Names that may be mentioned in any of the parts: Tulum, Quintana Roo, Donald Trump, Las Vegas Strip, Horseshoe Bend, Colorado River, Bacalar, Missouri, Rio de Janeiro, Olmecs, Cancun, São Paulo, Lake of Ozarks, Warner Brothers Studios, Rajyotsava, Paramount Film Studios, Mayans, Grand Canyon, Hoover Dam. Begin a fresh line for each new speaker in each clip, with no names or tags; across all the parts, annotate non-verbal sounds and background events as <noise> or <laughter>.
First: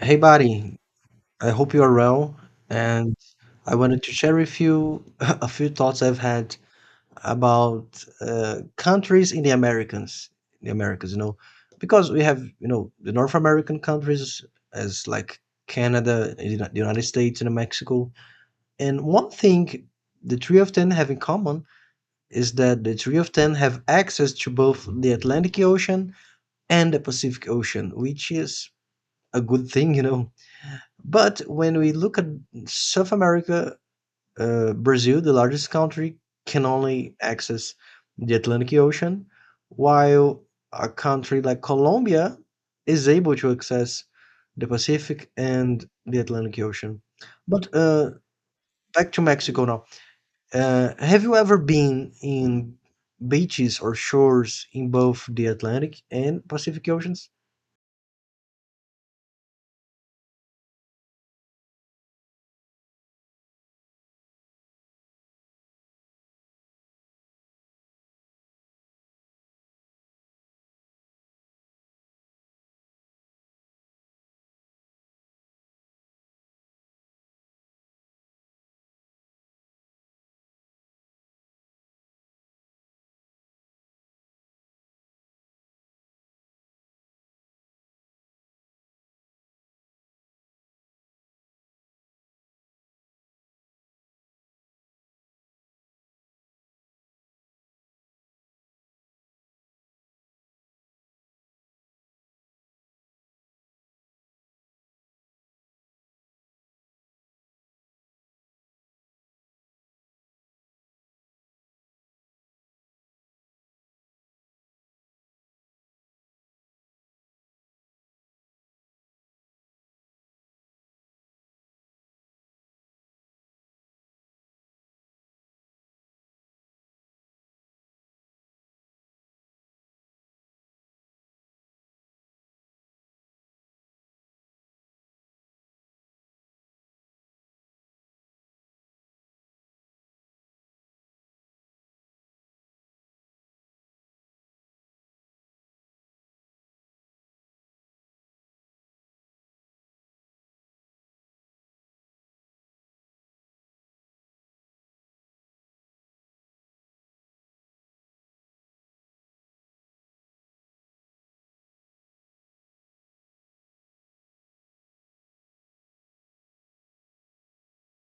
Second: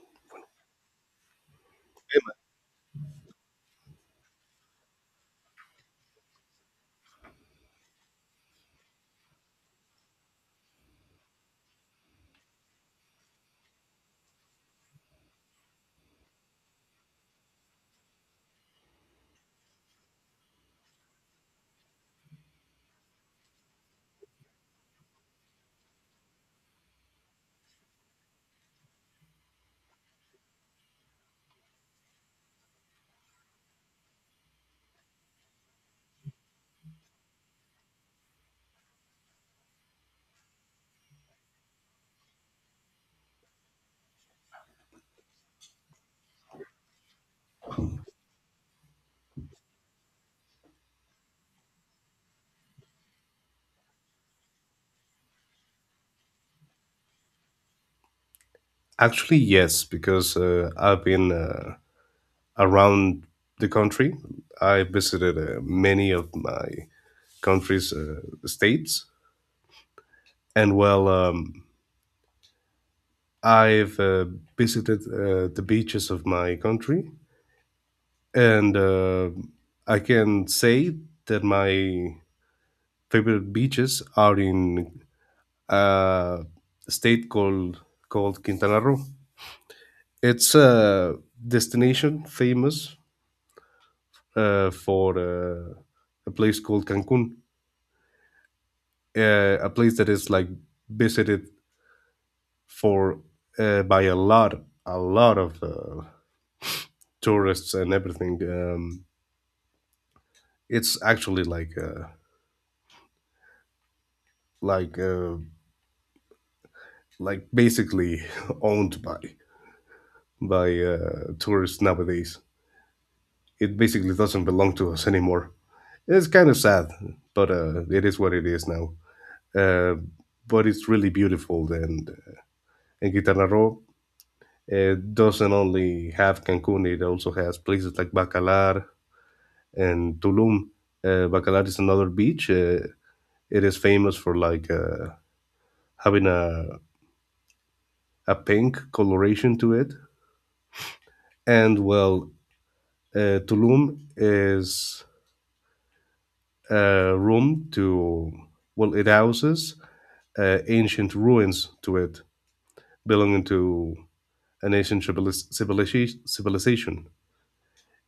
Hey, buddy, I hope you are well. And I wanted to share with you <laughs> a few thoughts I've had about countries in the Americans, the Americas, you know, because we have, you know, the North American countries as like Canada, the United States, and Mexico. And one thing the three of them have in common is that the three of them have access to both the Atlantic Ocean and the Pacific Ocean, which is a good thing, you know, but when we look at South America, Brazil, the largest country, can only access the Atlantic Ocean, while a country like Colombia is able to access the Pacific and the Atlantic Ocean. But back to Mexico now. Have you ever been in beaches or shores in both the Atlantic and Pacific Oceans?
Actually, yes, because I've been around the country. I visited many of my country's states, and I've visited the beaches of my country, and I can say that my favorite beaches are in uh, a state called Quintana Roo. It's a destination famous for a place called Cancun, a place that is like visited for by a lot of tourists and everything. It's actually like uh, like basically <laughs> owned by by tourists nowadays. It basically doesn't belong to us anymore. It's kind of sad, but it is what it is now. Uh, but it's really beautiful, and in Quintana Roo, it doesn't only have Cancun, it also has places like Bacalar and Tulum. Bacalar is another beach. It is famous for like having a pink coloration to it. And well, Tulum is a room to, well, it houses ancient ruins to it belonging to an ancient civilization.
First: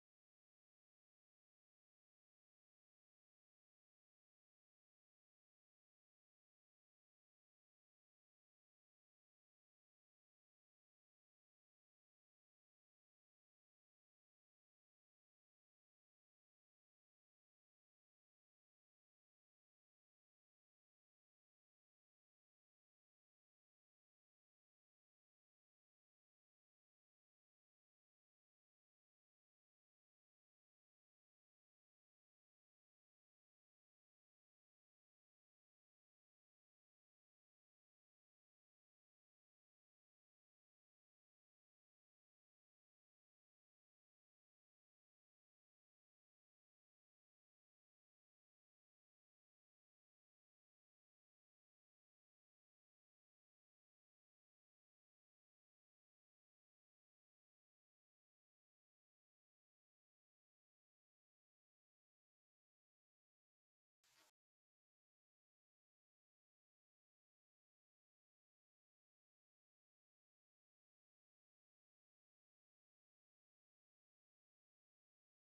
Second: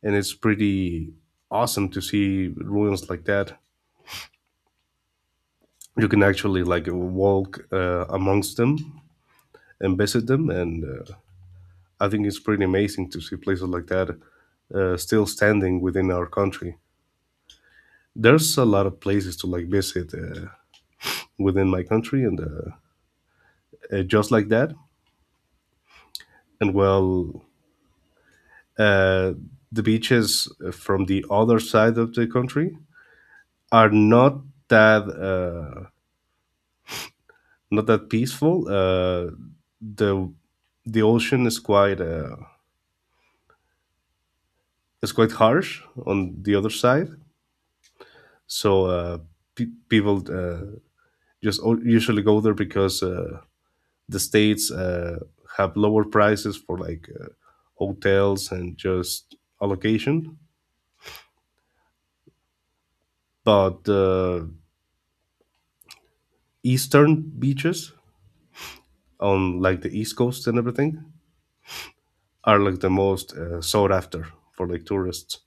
And it's pretty awesome to see ruins like that. You can actually like walk amongst them and visit them, and I think it's pretty amazing to see places like that still standing within our country. There's a lot of places to like visit within my country, and just like that. And uh, the beaches from the other side of the country are not that uh, not that peaceful. Uh, the the ocean is quite it's quite harsh on the other side. So people just usually go there because the states have lower prices for like hotels and just allocation. But the eastern beaches on like the east coast and everything are like the most sought after for like tourists.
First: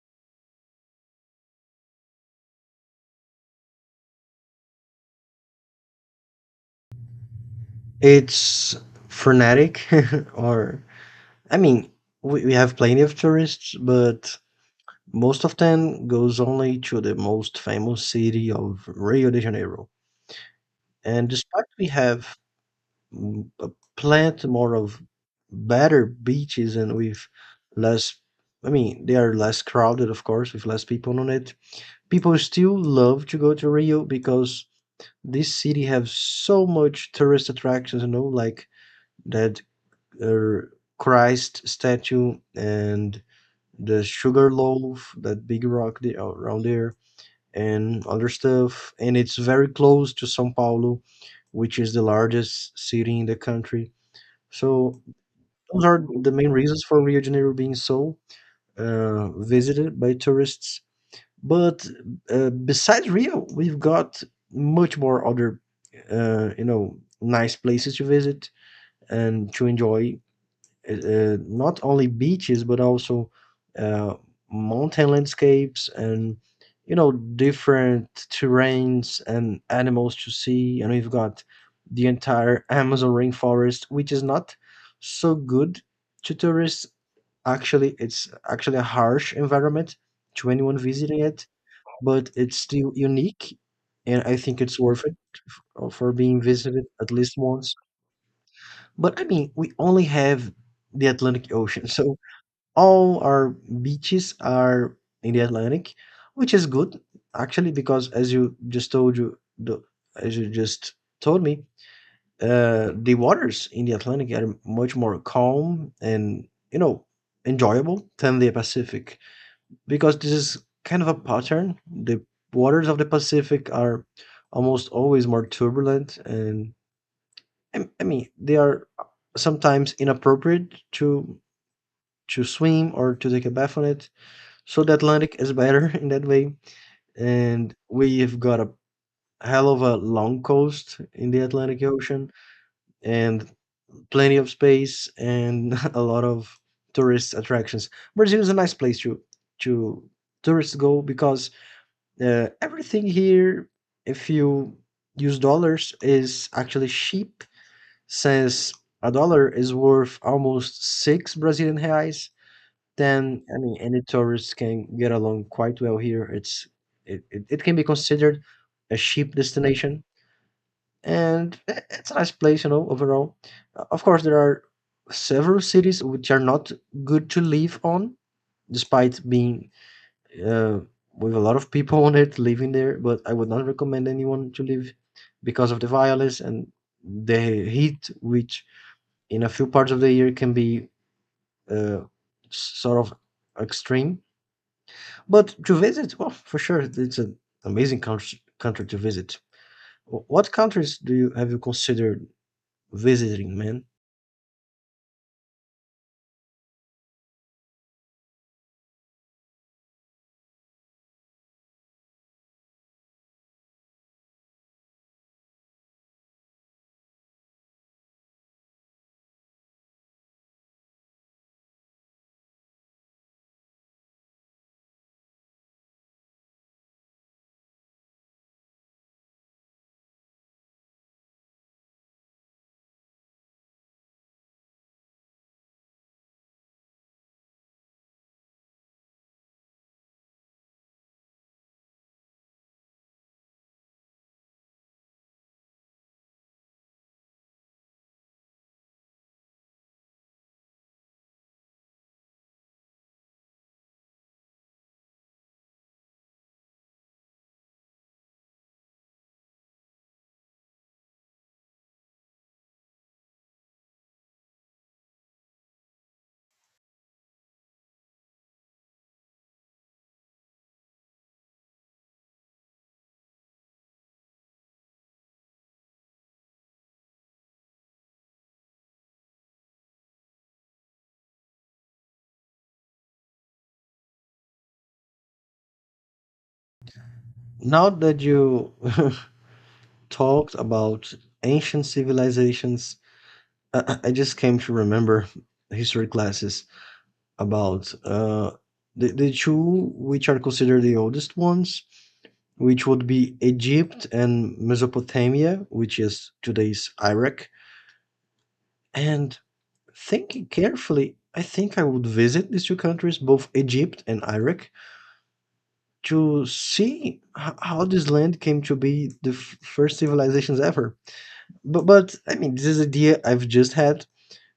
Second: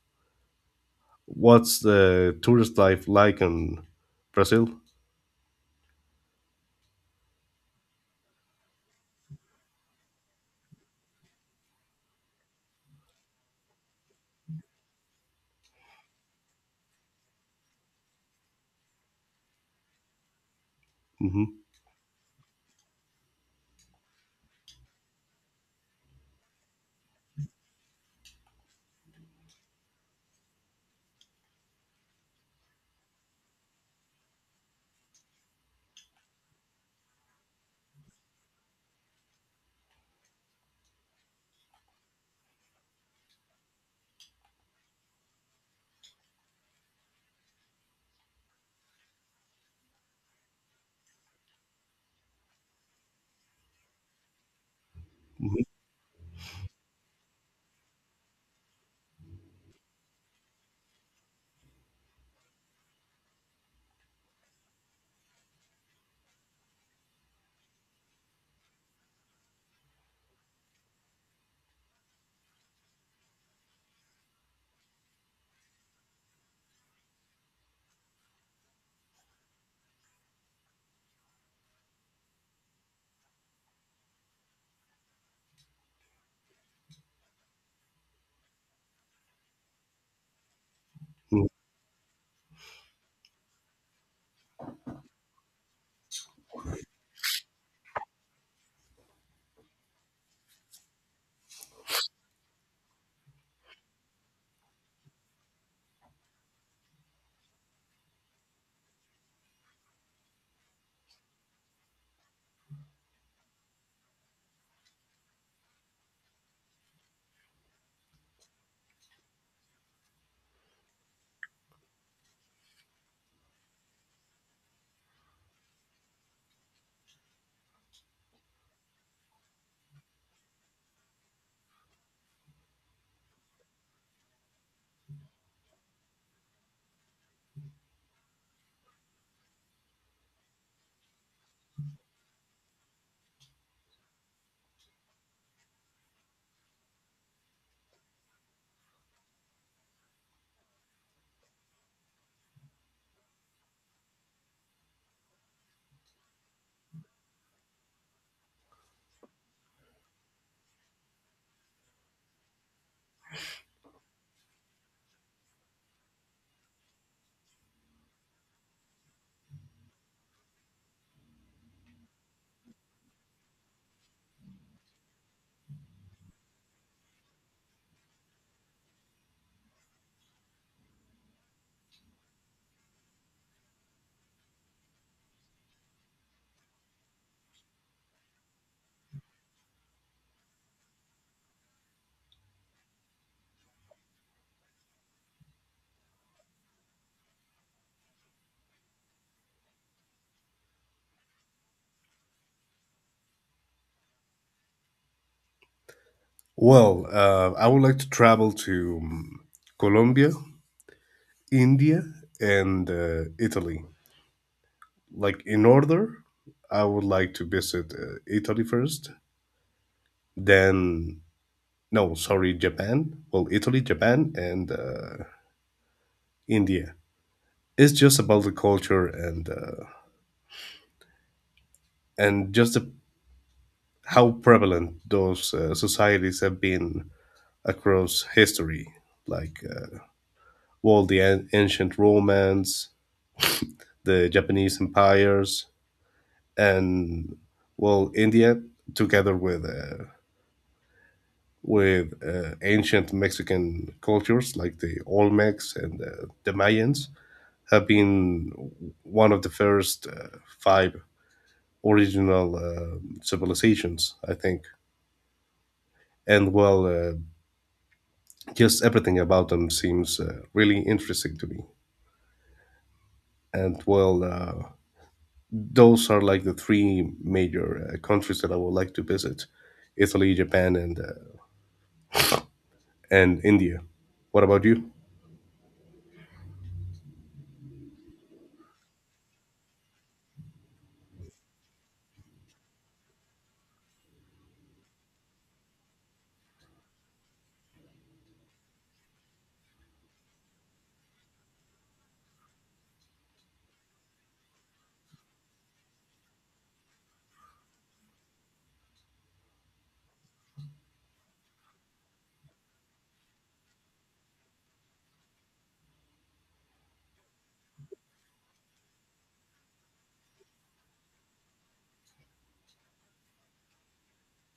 What's the tourist life like in Brazil?
It's frenetic <laughs> or I mean, we have plenty of tourists, but most of them goes only to the most famous city of Rio de Janeiro. And
hmm
despite we have a plenty more of better beaches and with less, I mean, they are less crowded, of course, with less people on it. People still love to go to Rio because this city has so much tourist attractions, you know, like that uh, Christ statue and the sugar loaf, that big rock around there, and other stuff. And it's very close to São Paulo, which is the largest city in the country. So
hmm
those are the main reasons for Rio de Janeiro being so visited by tourists. But besides Rio, we've got much more other, you know, nice places to visit and to enjoy not only beaches but also uh, mountain landscapes and, you know, different terrains and animals to see. And we've got the entire Amazon rainforest, which is not so good to tourists. Actually, it's actually a harsh environment to anyone visiting it, but it's still unique, and I think it's worth it for being visited at least once. But I mean, we only have the Atlantic Ocean, <laughs> so all our beaches are in the Atlantic, which is good actually because as you just as you just told me, the waters in the Atlantic are much more calm and, you know, enjoyable than the Pacific because this is kind of a pattern. The waters of the Pacific are almost always more turbulent, and I mean they are sometimes inappropriate to swim or to take a bath on it. So the Atlantic is better <laughs> in that way, and we've got a hell of a long coast in the Atlantic Ocean and plenty of space and <laughs> a lot of tourist attractions. Brazil is a nice place to to tourists go because everything here, if you use dollars, is actually cheap, since a dollar is worth almost six Brazilian reais. Then I mean any tourists can get along quite well here. It can be considered a cheap destination, and it's a nice place, you know, overall. Of course there are several cities which are not good to live on, despite being uh, with a lot of people <laughs> on it living there, but I would not recommend anyone to live because of the violence and the heat, which in a few parts of the year can be uh, sort of extreme. But to visit, well, for sure, it's an amazing country to visit. What countries do you have you considered visiting, man?
Well, I would like to travel to Colombia, India, and Italy. Like in order, I would like to visit Italy first, then, no, sorry, Japan. Well, Italy, Japan, and India. It's just about the culture and and just the, how prevalent those societies have been across history, like, well, the ancient Romans, the Japanese empires, and well, India together with with ancient Mexican cultures like the Olmecs and the Mayans have been one of the first five original civilizations, I think. And well, just everything about them seems really interesting to me. And well, those are like the three major countries that I would like to visit: Italy, Japan, and India. What about you?
Now that you <laughs> talked about ancient civilizations, I just came to remember history classes. About the two which are considered the oldest ones, which would be Egypt and Mesopotamia, which is today's Iraq. And thinking carefully, I think I would visit these two countries, both Egypt and Iraq, to see how this land came to be the first civilizations ever. But I mean, this is an idea I've just had,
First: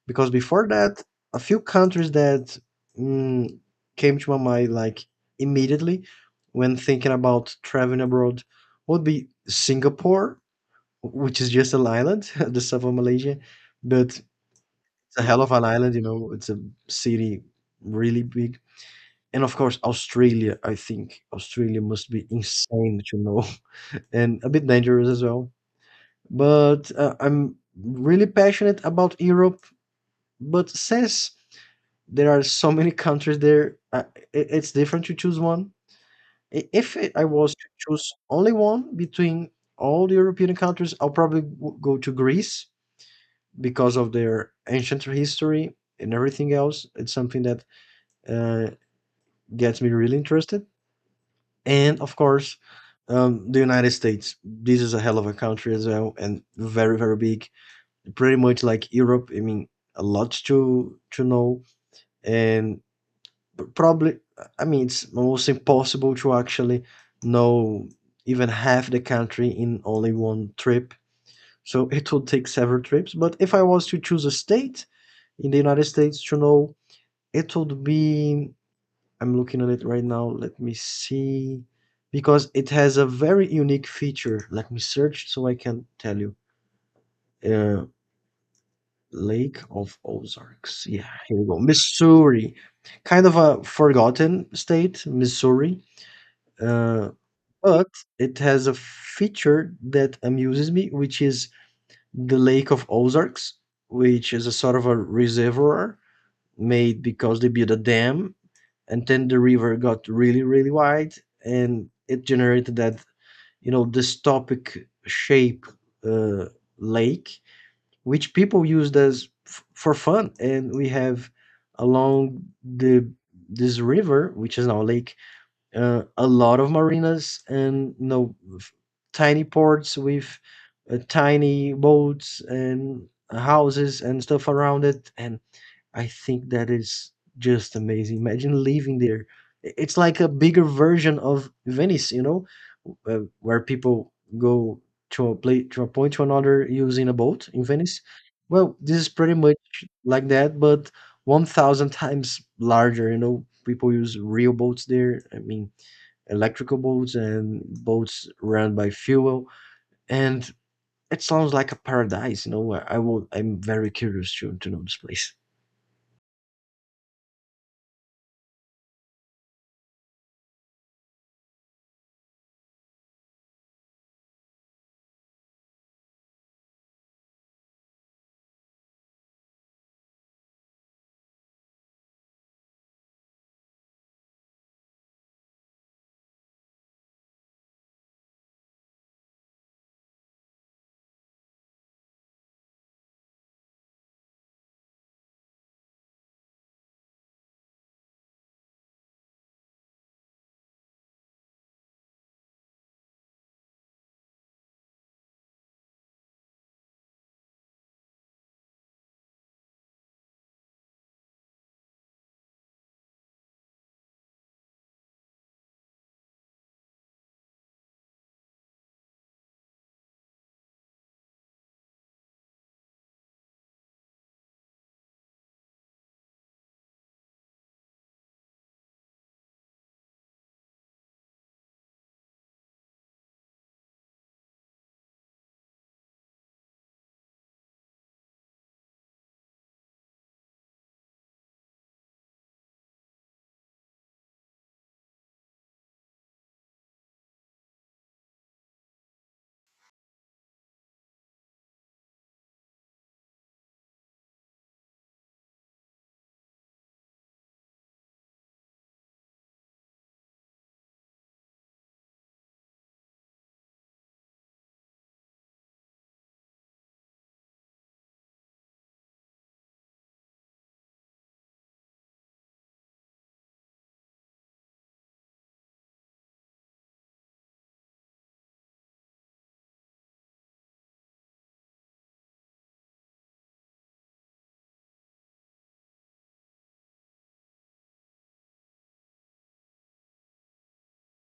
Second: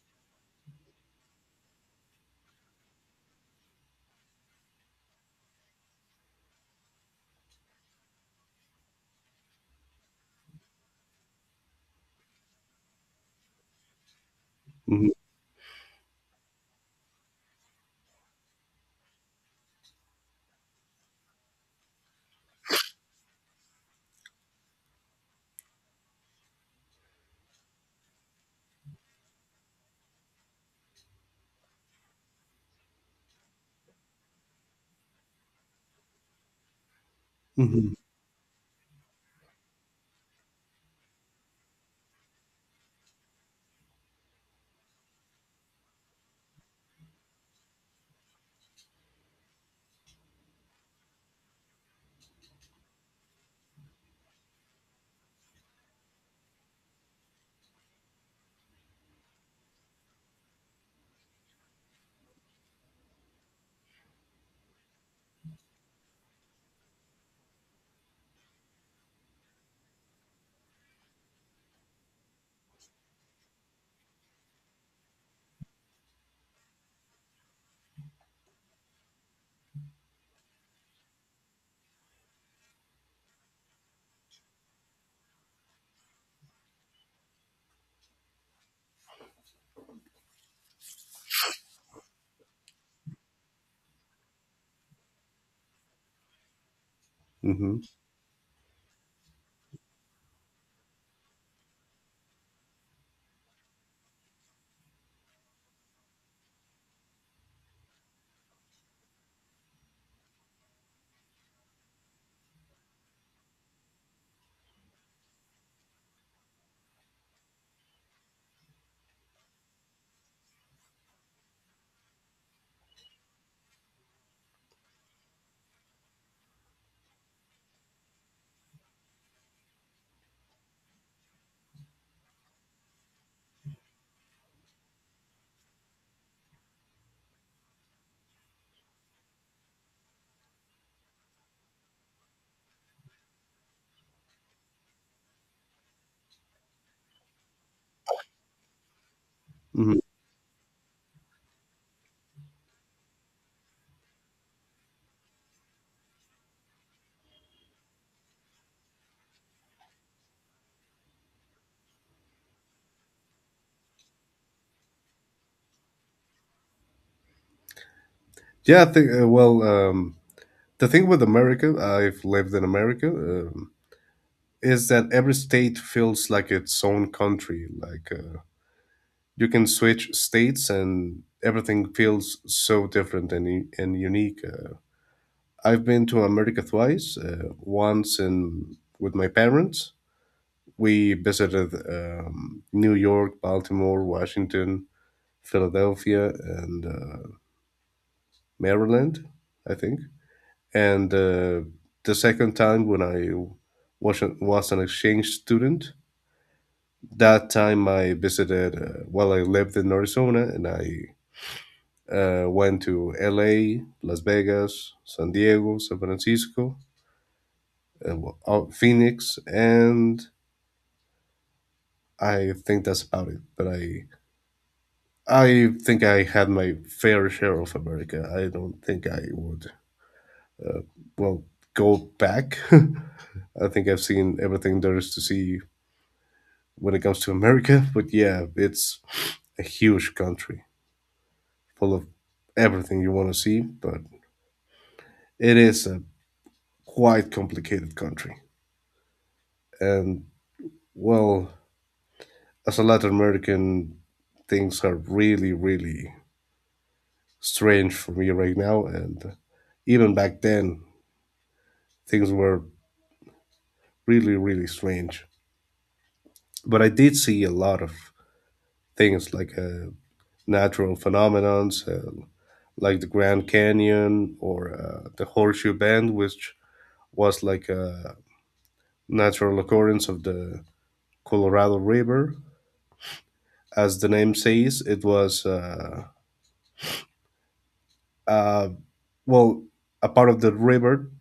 because before that, a few countries that mm, came to my mind, like immediately when thinking about traveling abroad, would be Singapore, which is just an island, <laughs> the south of Malaysia, but it's
Mhm,
a hell of an island, you know, it's a city really big. And of course, Australia. I think Australia must be insane to know <laughs> and a bit dangerous as well. But I'm really passionate about Europe. But since there are so many countries there. It's different to choose one. I- If it, I was to
mhm,
choose only one between all the European countries, I'll probably go to Greece because of their ancient history and everything else. It's something that uh, gets me really interested. And of course, the United States. This is a hell of a country as well, and very very big. Pretty much like Europe. I mean, a lot to know, and probably, I mean, it's almost impossible to actually know even half the country in only one trip. So it would take several trips. But if I was to choose a state in the United States to know, it would be, I'm looking at it right now. Let me see. Because it has a very unique feature. Let me search so I can tell you. Uh, Lake of Ozarks. Yeah, here we go. Missouri. Kind of a forgotten state, Missouri. Uh,
mhm,
but it has a feature that amuses me, which is the Lake of Ozarks, which is a sort of a reservoir made because they built a dam, and then the river got really, really wide, and it generated that, you know, dystopic shape uh, lake, which people used as for fun. And we have along the this river, which is now a lake, a lot of marinas and, you know, tiny ports with tiny boats and houses and stuff around it. And I think that is just amazing. Imagine living there. It's like a bigger version of Venice, you know, where people go to a place, to a point to another, using a boat in Venice. Well, this is pretty much
mhm.
like that, but 1000 times larger. You know, people use real boats there, I mean, electrical boats and boats run by fuel. And it sounds like a paradise, you know. I will. I'm very curious to know this place.
Yeah, I think, the thing with America, I've lived in America, is that every state feels like its own country. You can switch states and everything feels so different and unique. I've been to America twice, once with my parents. We visited New York, Baltimore, Washington, Philadelphia, and Maryland, I think. And the second time when I was an exchange student, that time I visited, I lived in Arizona, and I went to LA, Las Vegas, San Diego, San Francisco, Phoenix, and I think that's about it. But I think I had my fair share of America. I don't think I would, well, go back. <laughs> I think I've seen everything there is to see when it comes to America. <laughs> But yeah, it's a huge country full of everything you want to see, but it is a quite complicated country. And well, as a Latin American, things are really, really strange for me right now. And even back then, things were really, really strange. But I did see a lot of things like natural phenomenons, like the Grand Canyon or the Horseshoe Bend, which was like a natural occurrence of the Colorado River. As the name says, it was uh, well a part of the river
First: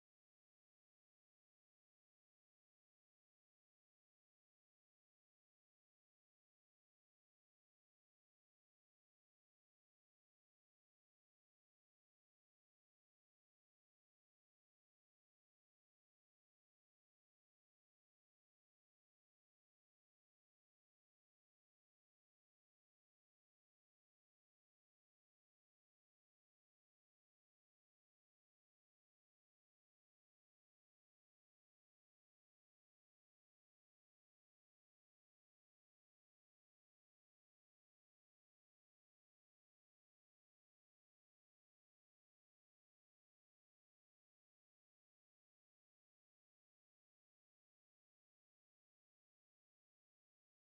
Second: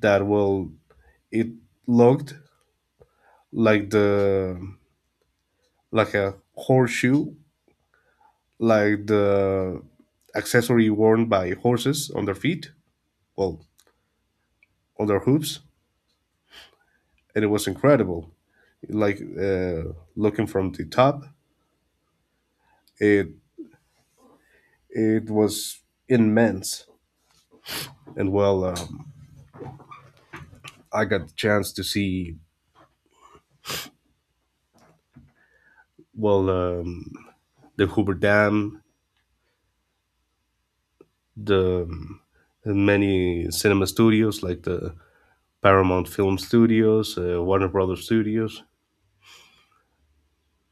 that will it looked like the like a horseshoe, like the accessory worn by horses on their feet, well, on their hooves, and it was incredible. Looking from the top, it it was immense and well. I got the chance to see, well um, the Hoover Dam, the many cinema studios like the Paramount Film Studios, Warner Brothers Studios,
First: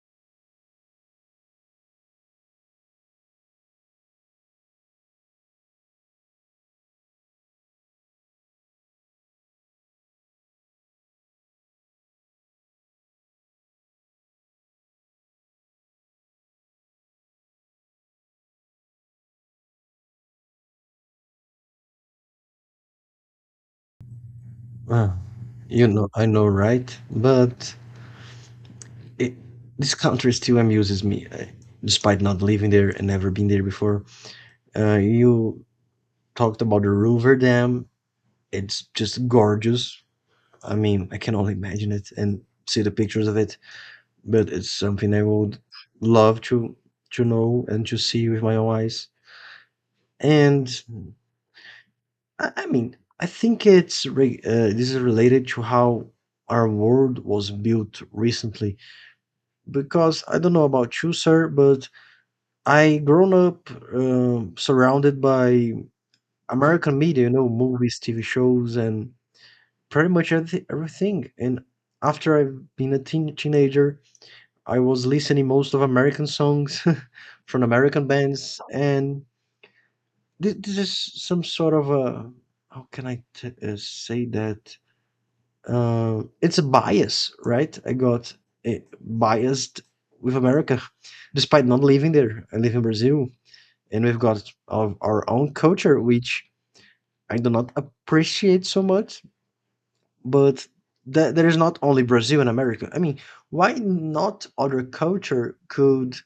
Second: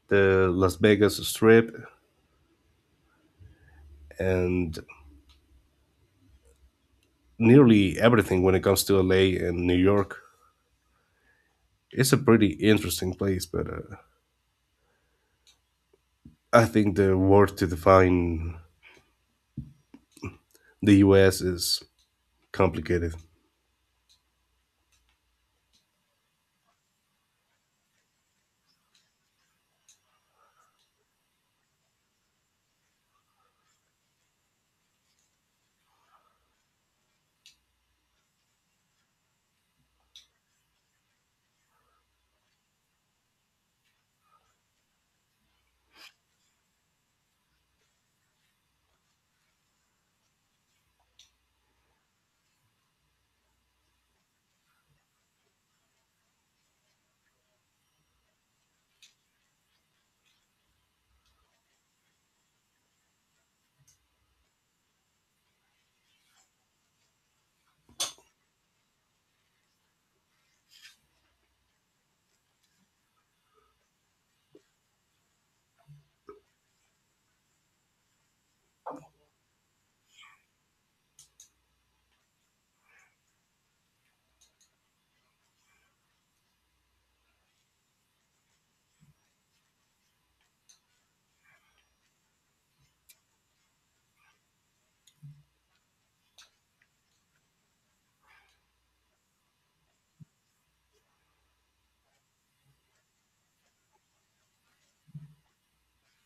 the Las Vegas Strip, and nearly everything when it comes to LA and New York. It's a pretty interesting place, but I think the word to define the U.S. is complicated.
Uh, you know, I know, right? But it, this country still amuses me, despite not living there and never been there before. You talked about the Hoover Dam. It's just gorgeous. I mean, I can only imagine it and see the pictures of it, but it's something I would love to know and to see with my own eyes. And I mean, I think this is related to how our world was built recently. Because I don't know about you, sir, but I grown up surrounded by American media, you know, movies, TV shows, and pretty much everything. And after I've been a teenager, I was listening most of American songs <laughs> from American bands, and Th this is some sort of a, how can I t uh, say that? It's a bias, right? I got biased with America, despite not living there. I live in Brazil, and we've got our own culture, which I do not appreciate so much. But there is not only Brazil and America. I mean, why not other culture could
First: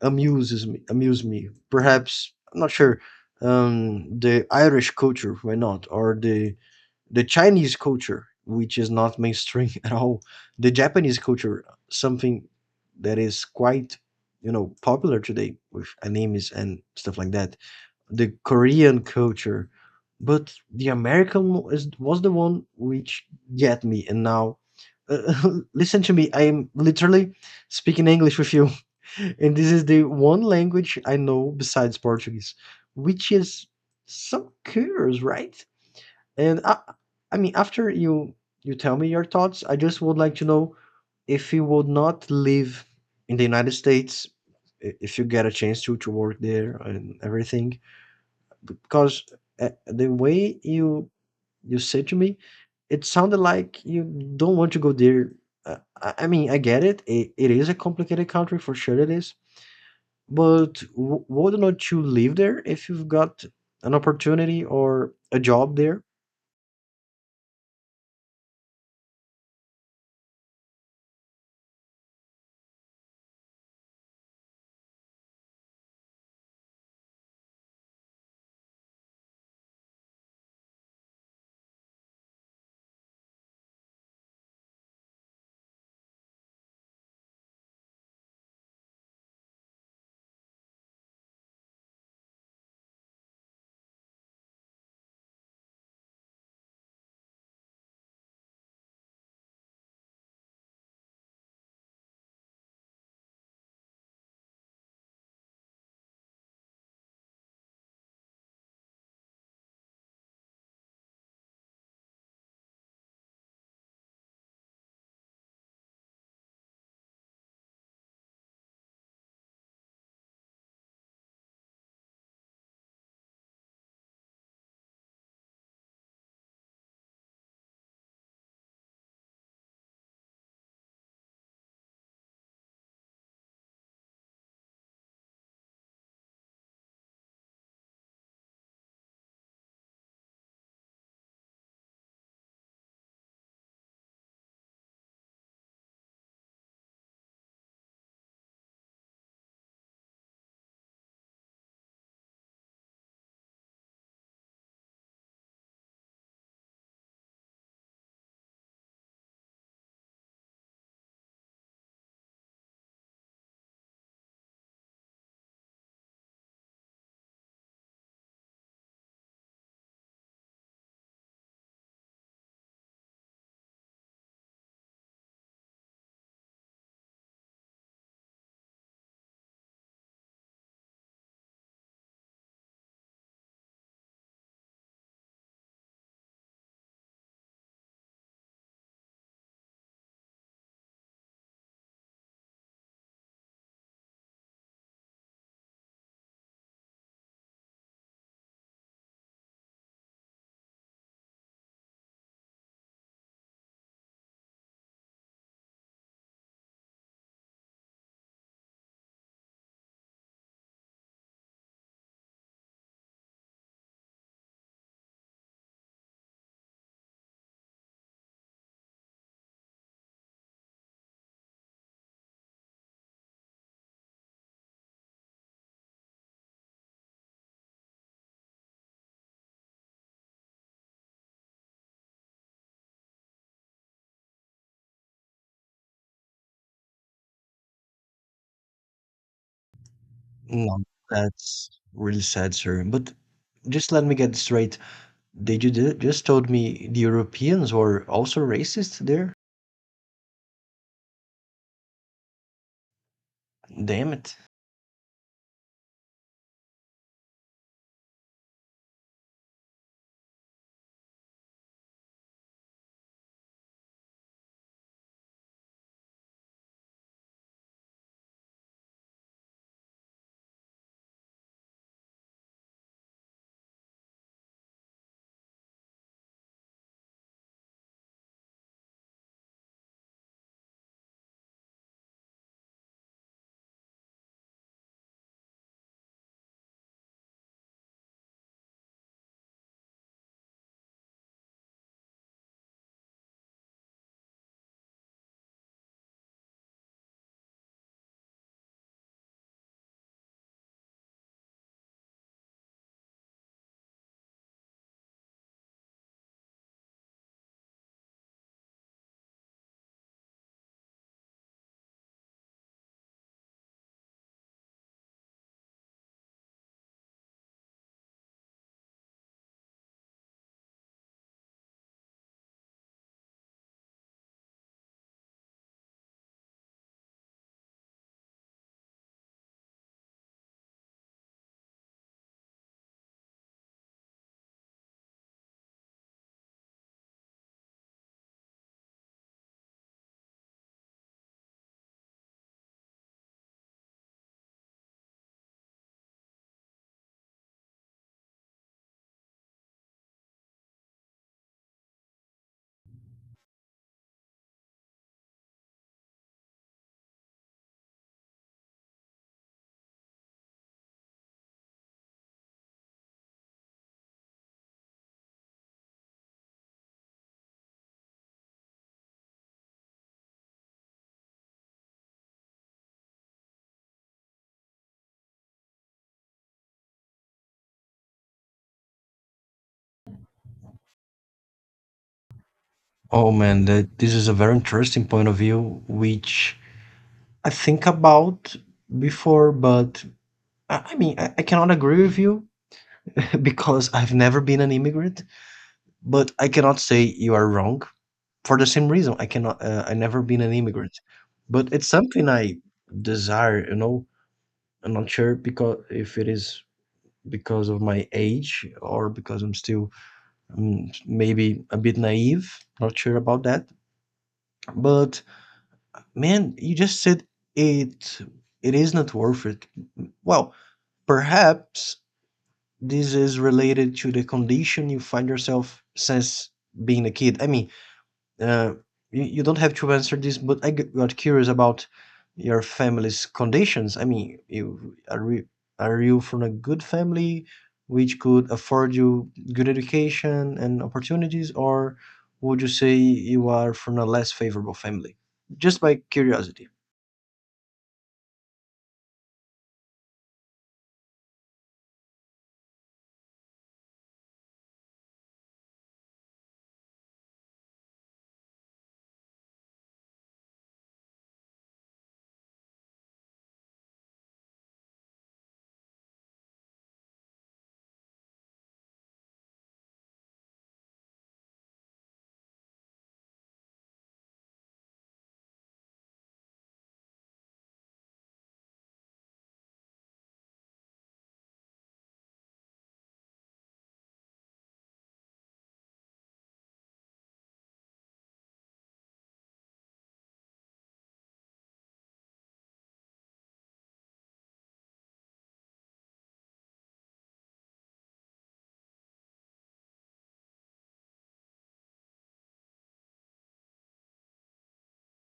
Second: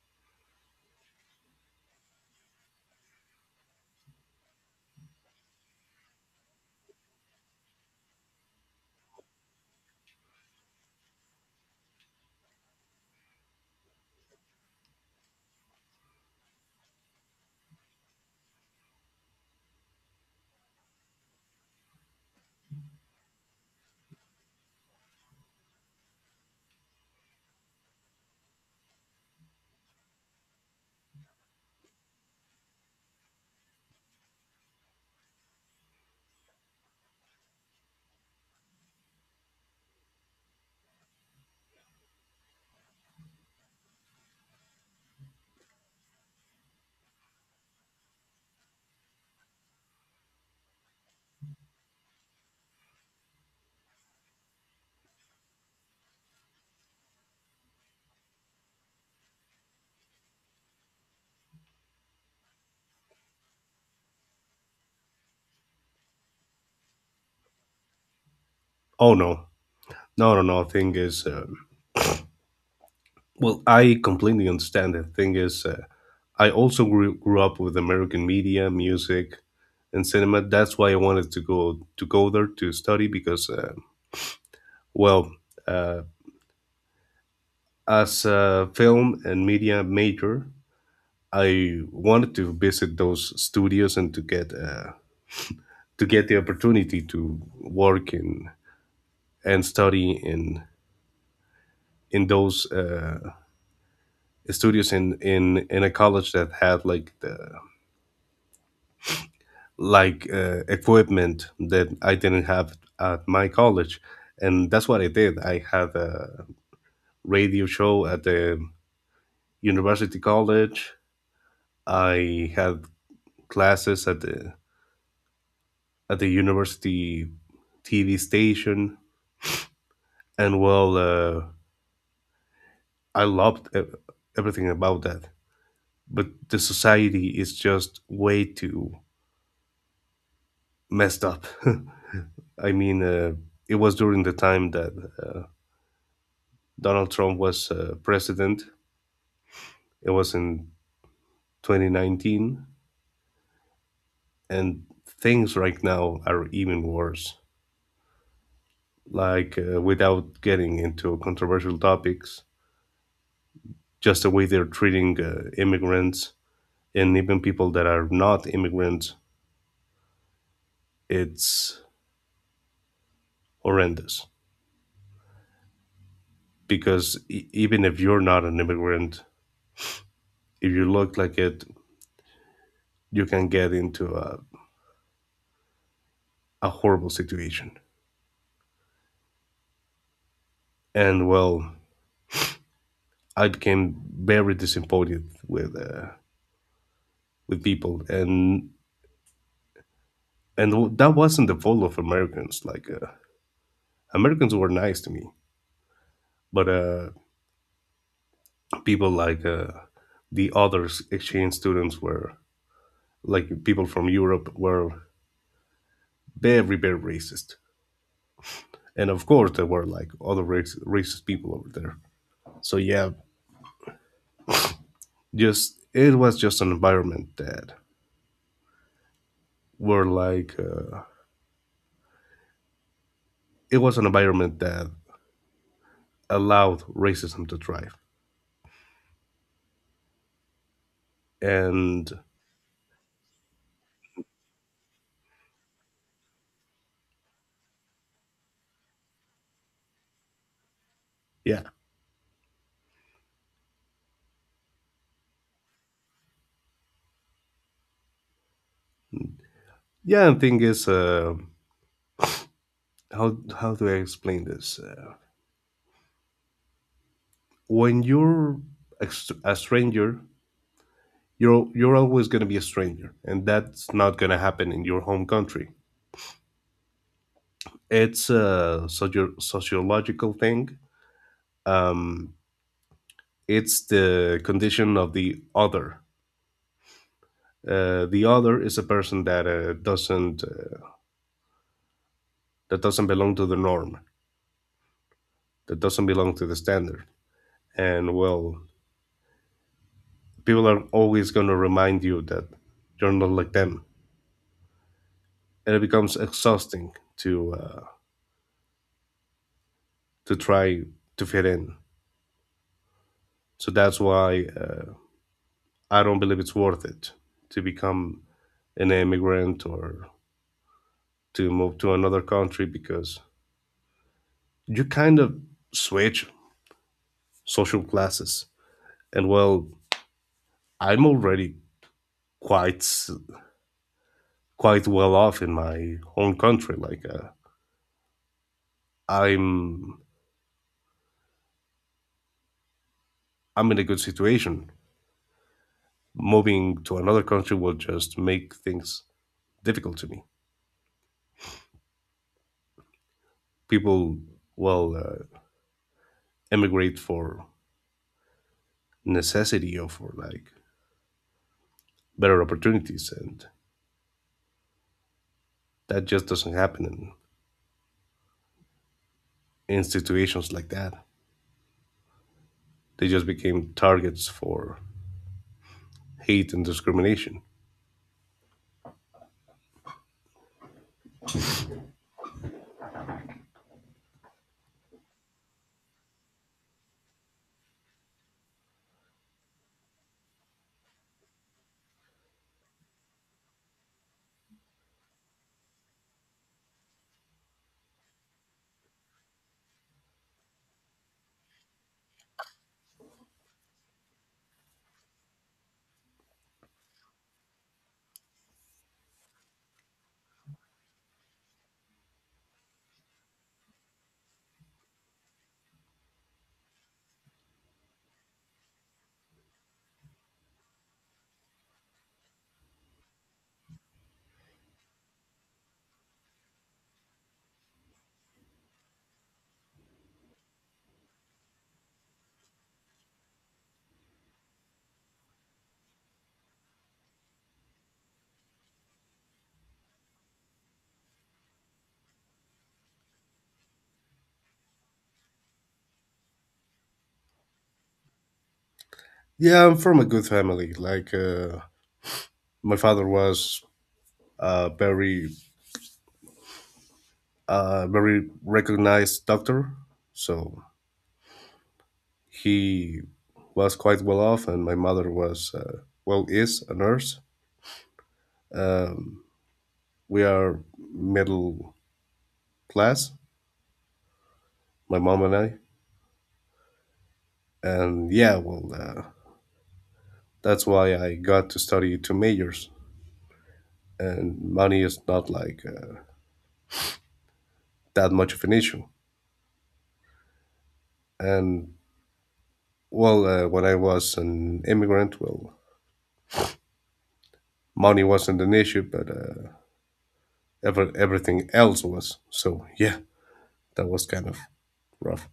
amuse me, perhaps? I'm not sure. The Irish culture, why not, or the Chinese culture, which is not mainstream <laughs> at all, the Japanese culture, something that is quite, you know, popular today with animes and stuff like that, the Korean culture, but the American was the one which get me. And now, <laughs> listen to me. I am literally speaking English with you, <laughs> and this is the one language I know besides Portuguese, which is so curious, right? And I mean, after you tell me your thoughts, I just would like to know if you would not live in the United States, if you get a chance to work there and everything, because the way you said to me, it sounded like you don't want to go there. I mean, I get it. It is a complicated country for sure. It is, but would not you live there if you've got an opportunity or a job there?
Oh no, no, no, no. Thing is, I completely understand. The thing is, I also grew up with American media, music, and cinema. That's why I wanted to go there to study because, well, uh, as a film and media major, I wanted to visit those studios and to get the opportunity to work in and study in those studios in a college that had like the equipment that I didn't have at my college, and that's what I did. I had a radio show at the university college. I had classes at the university TV station, and I loved everything about that. But the society is just way too messed up. <laughs> I mean, it was during the time that uh, Donald Trump was president. It was in 2019, and things right now are even worse. Like, without getting into controversial topics, just the way they're treating immigrants and even people that are not immigrants, it's horrendous. Because even if you're not an immigrant, if you look like it, you can get into a horrible situation. And well, I became very disappointed with people, and that wasn't the fault of Americans. Americans were nice to me, but people like exchange students were like people from Europe were very, very racist, and of course there were like other racist people over there. So yeah, just it was just an environment that were like it was an environment that allowed racism to thrive,
No, that's
and
really sad, sir. But just let me get straight. Did you just told me the Europeans were also racist there?
yeah,
Damn it.
yeah. And thing is, how do I explain this? When you're a stranger, you're always going to be a stranger, and that's not going to happen in your home country. It's a sociological thing. Um, it's the condition of the other. The other is a person that doesn't that doesn't belong to the norm, that doesn't belong to the standard. And well, people are always going to remind you that you're not like them, and it becomes exhausting to uh, to try to fit in. So that's why I don't believe it's worth it to become an immigrant or to move to another country because you kind of switch social classes. And well, I'm already quite s- quite well off in my home country. I'm I'm in a good situation. Moving to another country will just make things difficult to me. People will emigrate for necessity or for like better opportunities, and that just doesn't happen in situations like that. They just became targets for hate and discrimination.
Oh man, that this is a very interesting point of view, which I think about before, but I mean, I cannot agree with you <laughs> because I've never been an immigrant. But I cannot say you are wrong for the same reason. I cannot. I never been an immigrant, but it's something I desire. You know, I'm not sure because if it is because of my age or because I'm still maybe a bit naive. Not sure about that. But man, you just said it. It is not worth it. Well, perhaps this is related to the condition you find yourself since being a kid? I mean, uh, you don't have to answer this, but got curious about your family's conditions. I mean, are you from a good family which could afford you good education and opportunities, or would you say you are from a less favorable family? Just by curiosity.
Yeah, I'm from a good family. My father was a very, very recognized doctor, so he was quite well off, and my mother was, is a nurse. Um, we are middle class, my mom and I, and yeah, that's why I got to study two majors, and money is not that much of an issue. And when I was an immigrant, well, money wasn't an issue, but everything else was. So yeah, that was kind of rough.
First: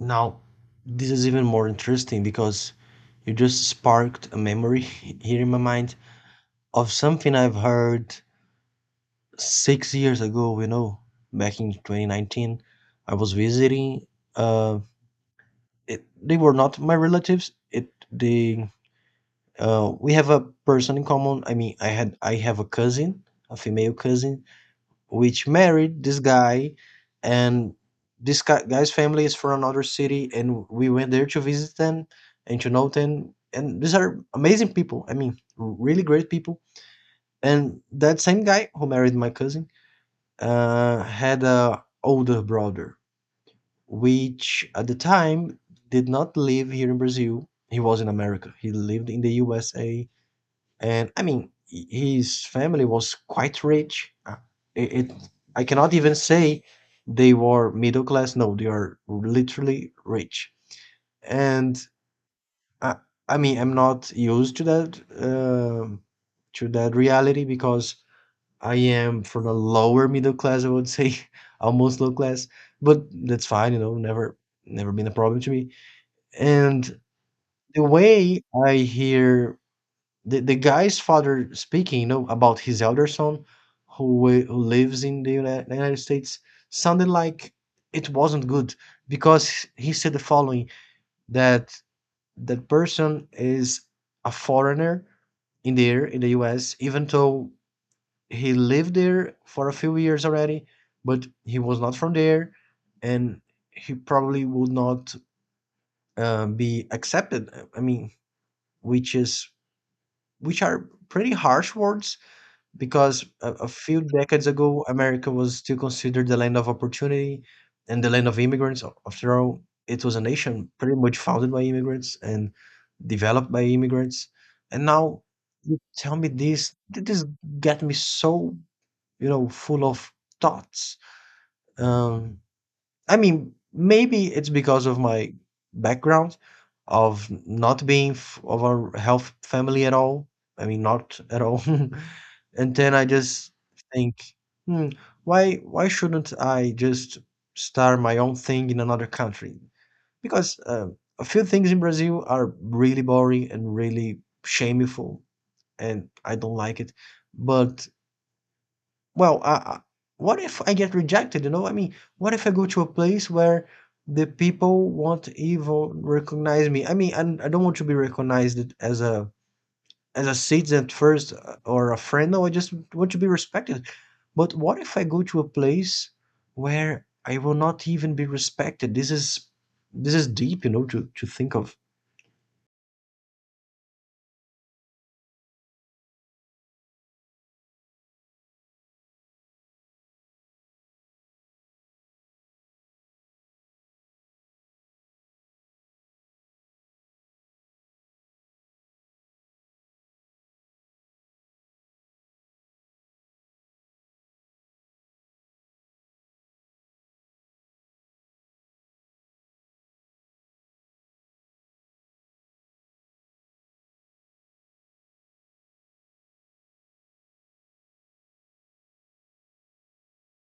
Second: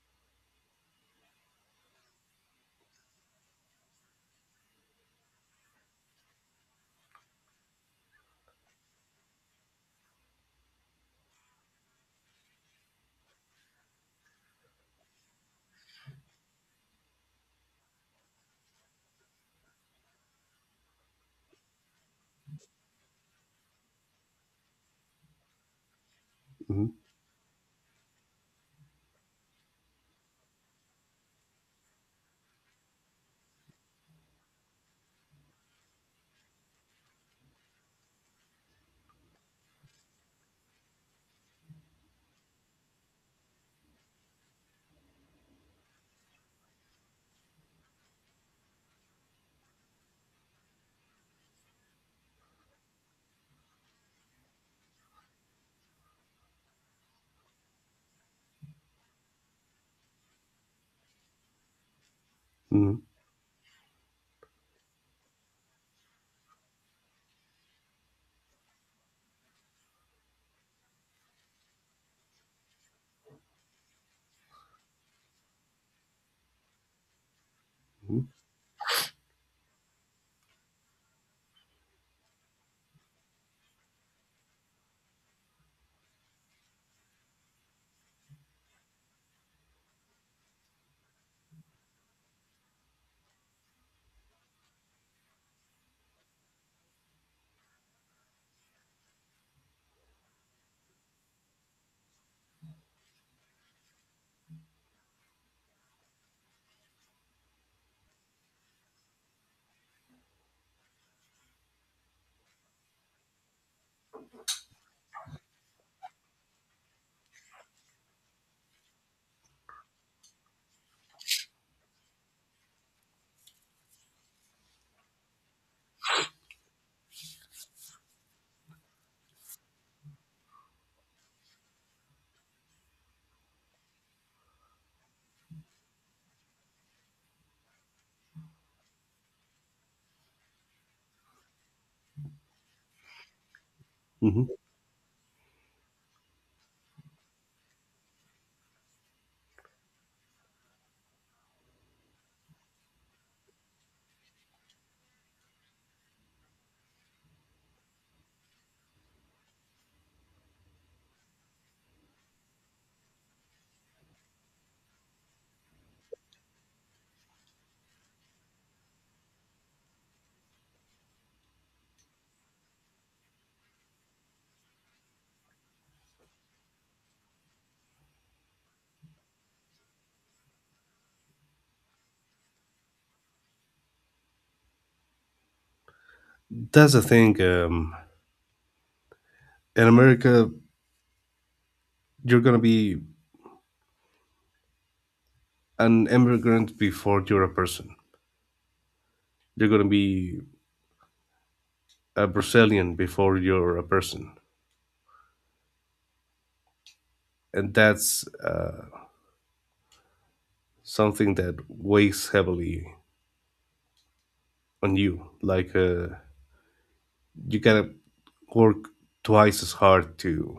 Now, this is even more interesting because you just sparked a memory <laughs> here in my mind, of something I've heard 6 years ago, you know, back in 2019. I was visiting. Uh, they were not my relatives. It they we have a person in common. I mean, I have a cousin, a female cousin, which married this guy,
hmm
and this guy, guy's family is from another city, and we went there to visit them and to know them. And these are amazing people. I mean, really great people. And that same guy who married my cousin had a older brother, which at the time did not live here in Brazil. He was in America. He lived in the USA, and I mean, his family was quite rich. It I cannot even say they were middle class. No, they are literally rich. And I,
hmm
I mean, I'm not used um to that reality because I am from a lower middle class, I would say, <laughs> almost low class, but that's fine, you know, never been a problem to me. And the
hmm
way I hear the guy's father speaking, you know, about his elder son who lives in the United States sounded like it wasn't good because he said the following that that person is a foreigner in there in the US, even though he lived there for a few years already, but he was not from there, and he probably would not be accepted. I mean, which is which are pretty harsh words because a few decades ago, America was still considered the land of opportunity and the land of immigrants. After all, it was a nation pretty much founded by immigrants and developed by immigrants, and now you tell me this. This get me so, you know, full of thoughts. Um, I mean, maybe it's because of my background of not being of a health family at all. I mean, not at all. <laughs> And then I just think,
hmm
hmm, why shouldn't I just start my own thing in another country? Because a few things in Brazil are really boring and really shameful, and I don't like it. But well, what if I get rejected? You know, I mean, what if I go to a place where the people won't even recognize me? I mean, and I don't want to be recognized as a citizen at first or a friend. No, I just want to be respected. But what if I go to a place where I will not even be respected? This is deep, you know, to think of.
That's the thing. In America, you're gonna be an immigrant before you're a person. You're gonna be a Brazilian before you're a person, and that's something that weighs heavily on you. You gotta work twice as hard to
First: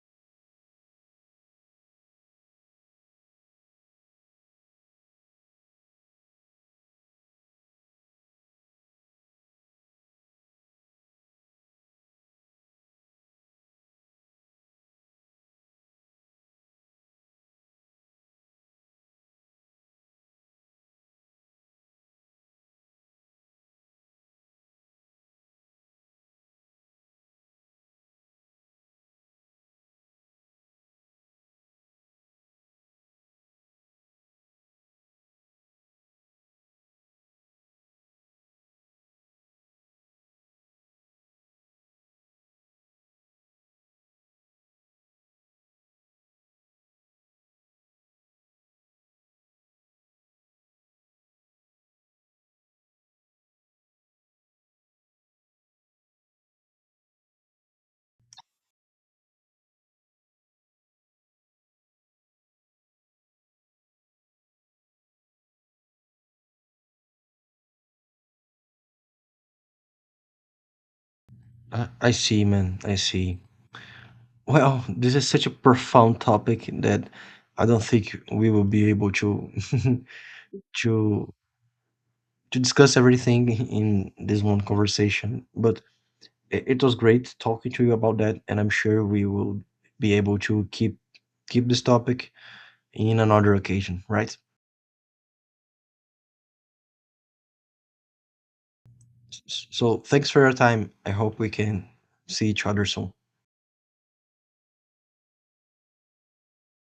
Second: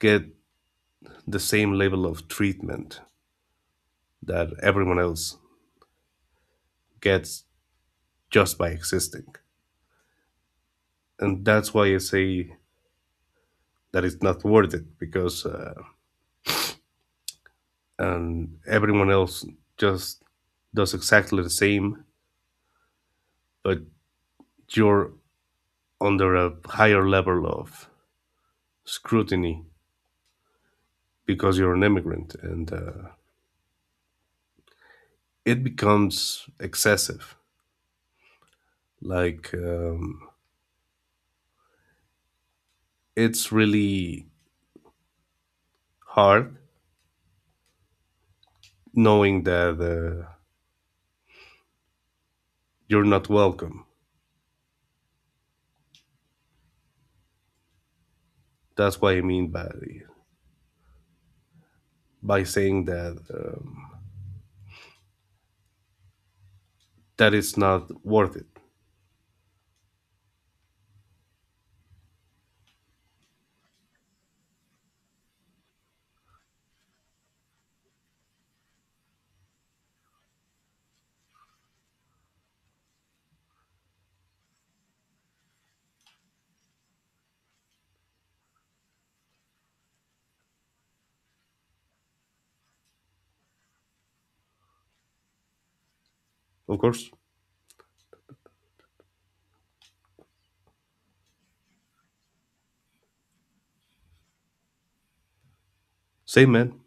get the same level of treatment that everyone else gets just by existing. And that's why I say that it's not worth it because and everyone else just does exactly the same, but you're under a higher level of scrutiny because you're an immigrant, and it becomes excessive. Like um, it's really hard knowing that you're not welcome. That's what I mean by saying that it's not worth it.
I see, man. I see. Well, <laughs> this is such a profound topic that I don't think we will be able to <laughs> to to discuss everything in this one conversation. But it was great talking to you about that, and I'm sure we will be able to keep this topic in another occasion, right?
Of course,
So thanks for your time. I hope we can see each other soon.
same man.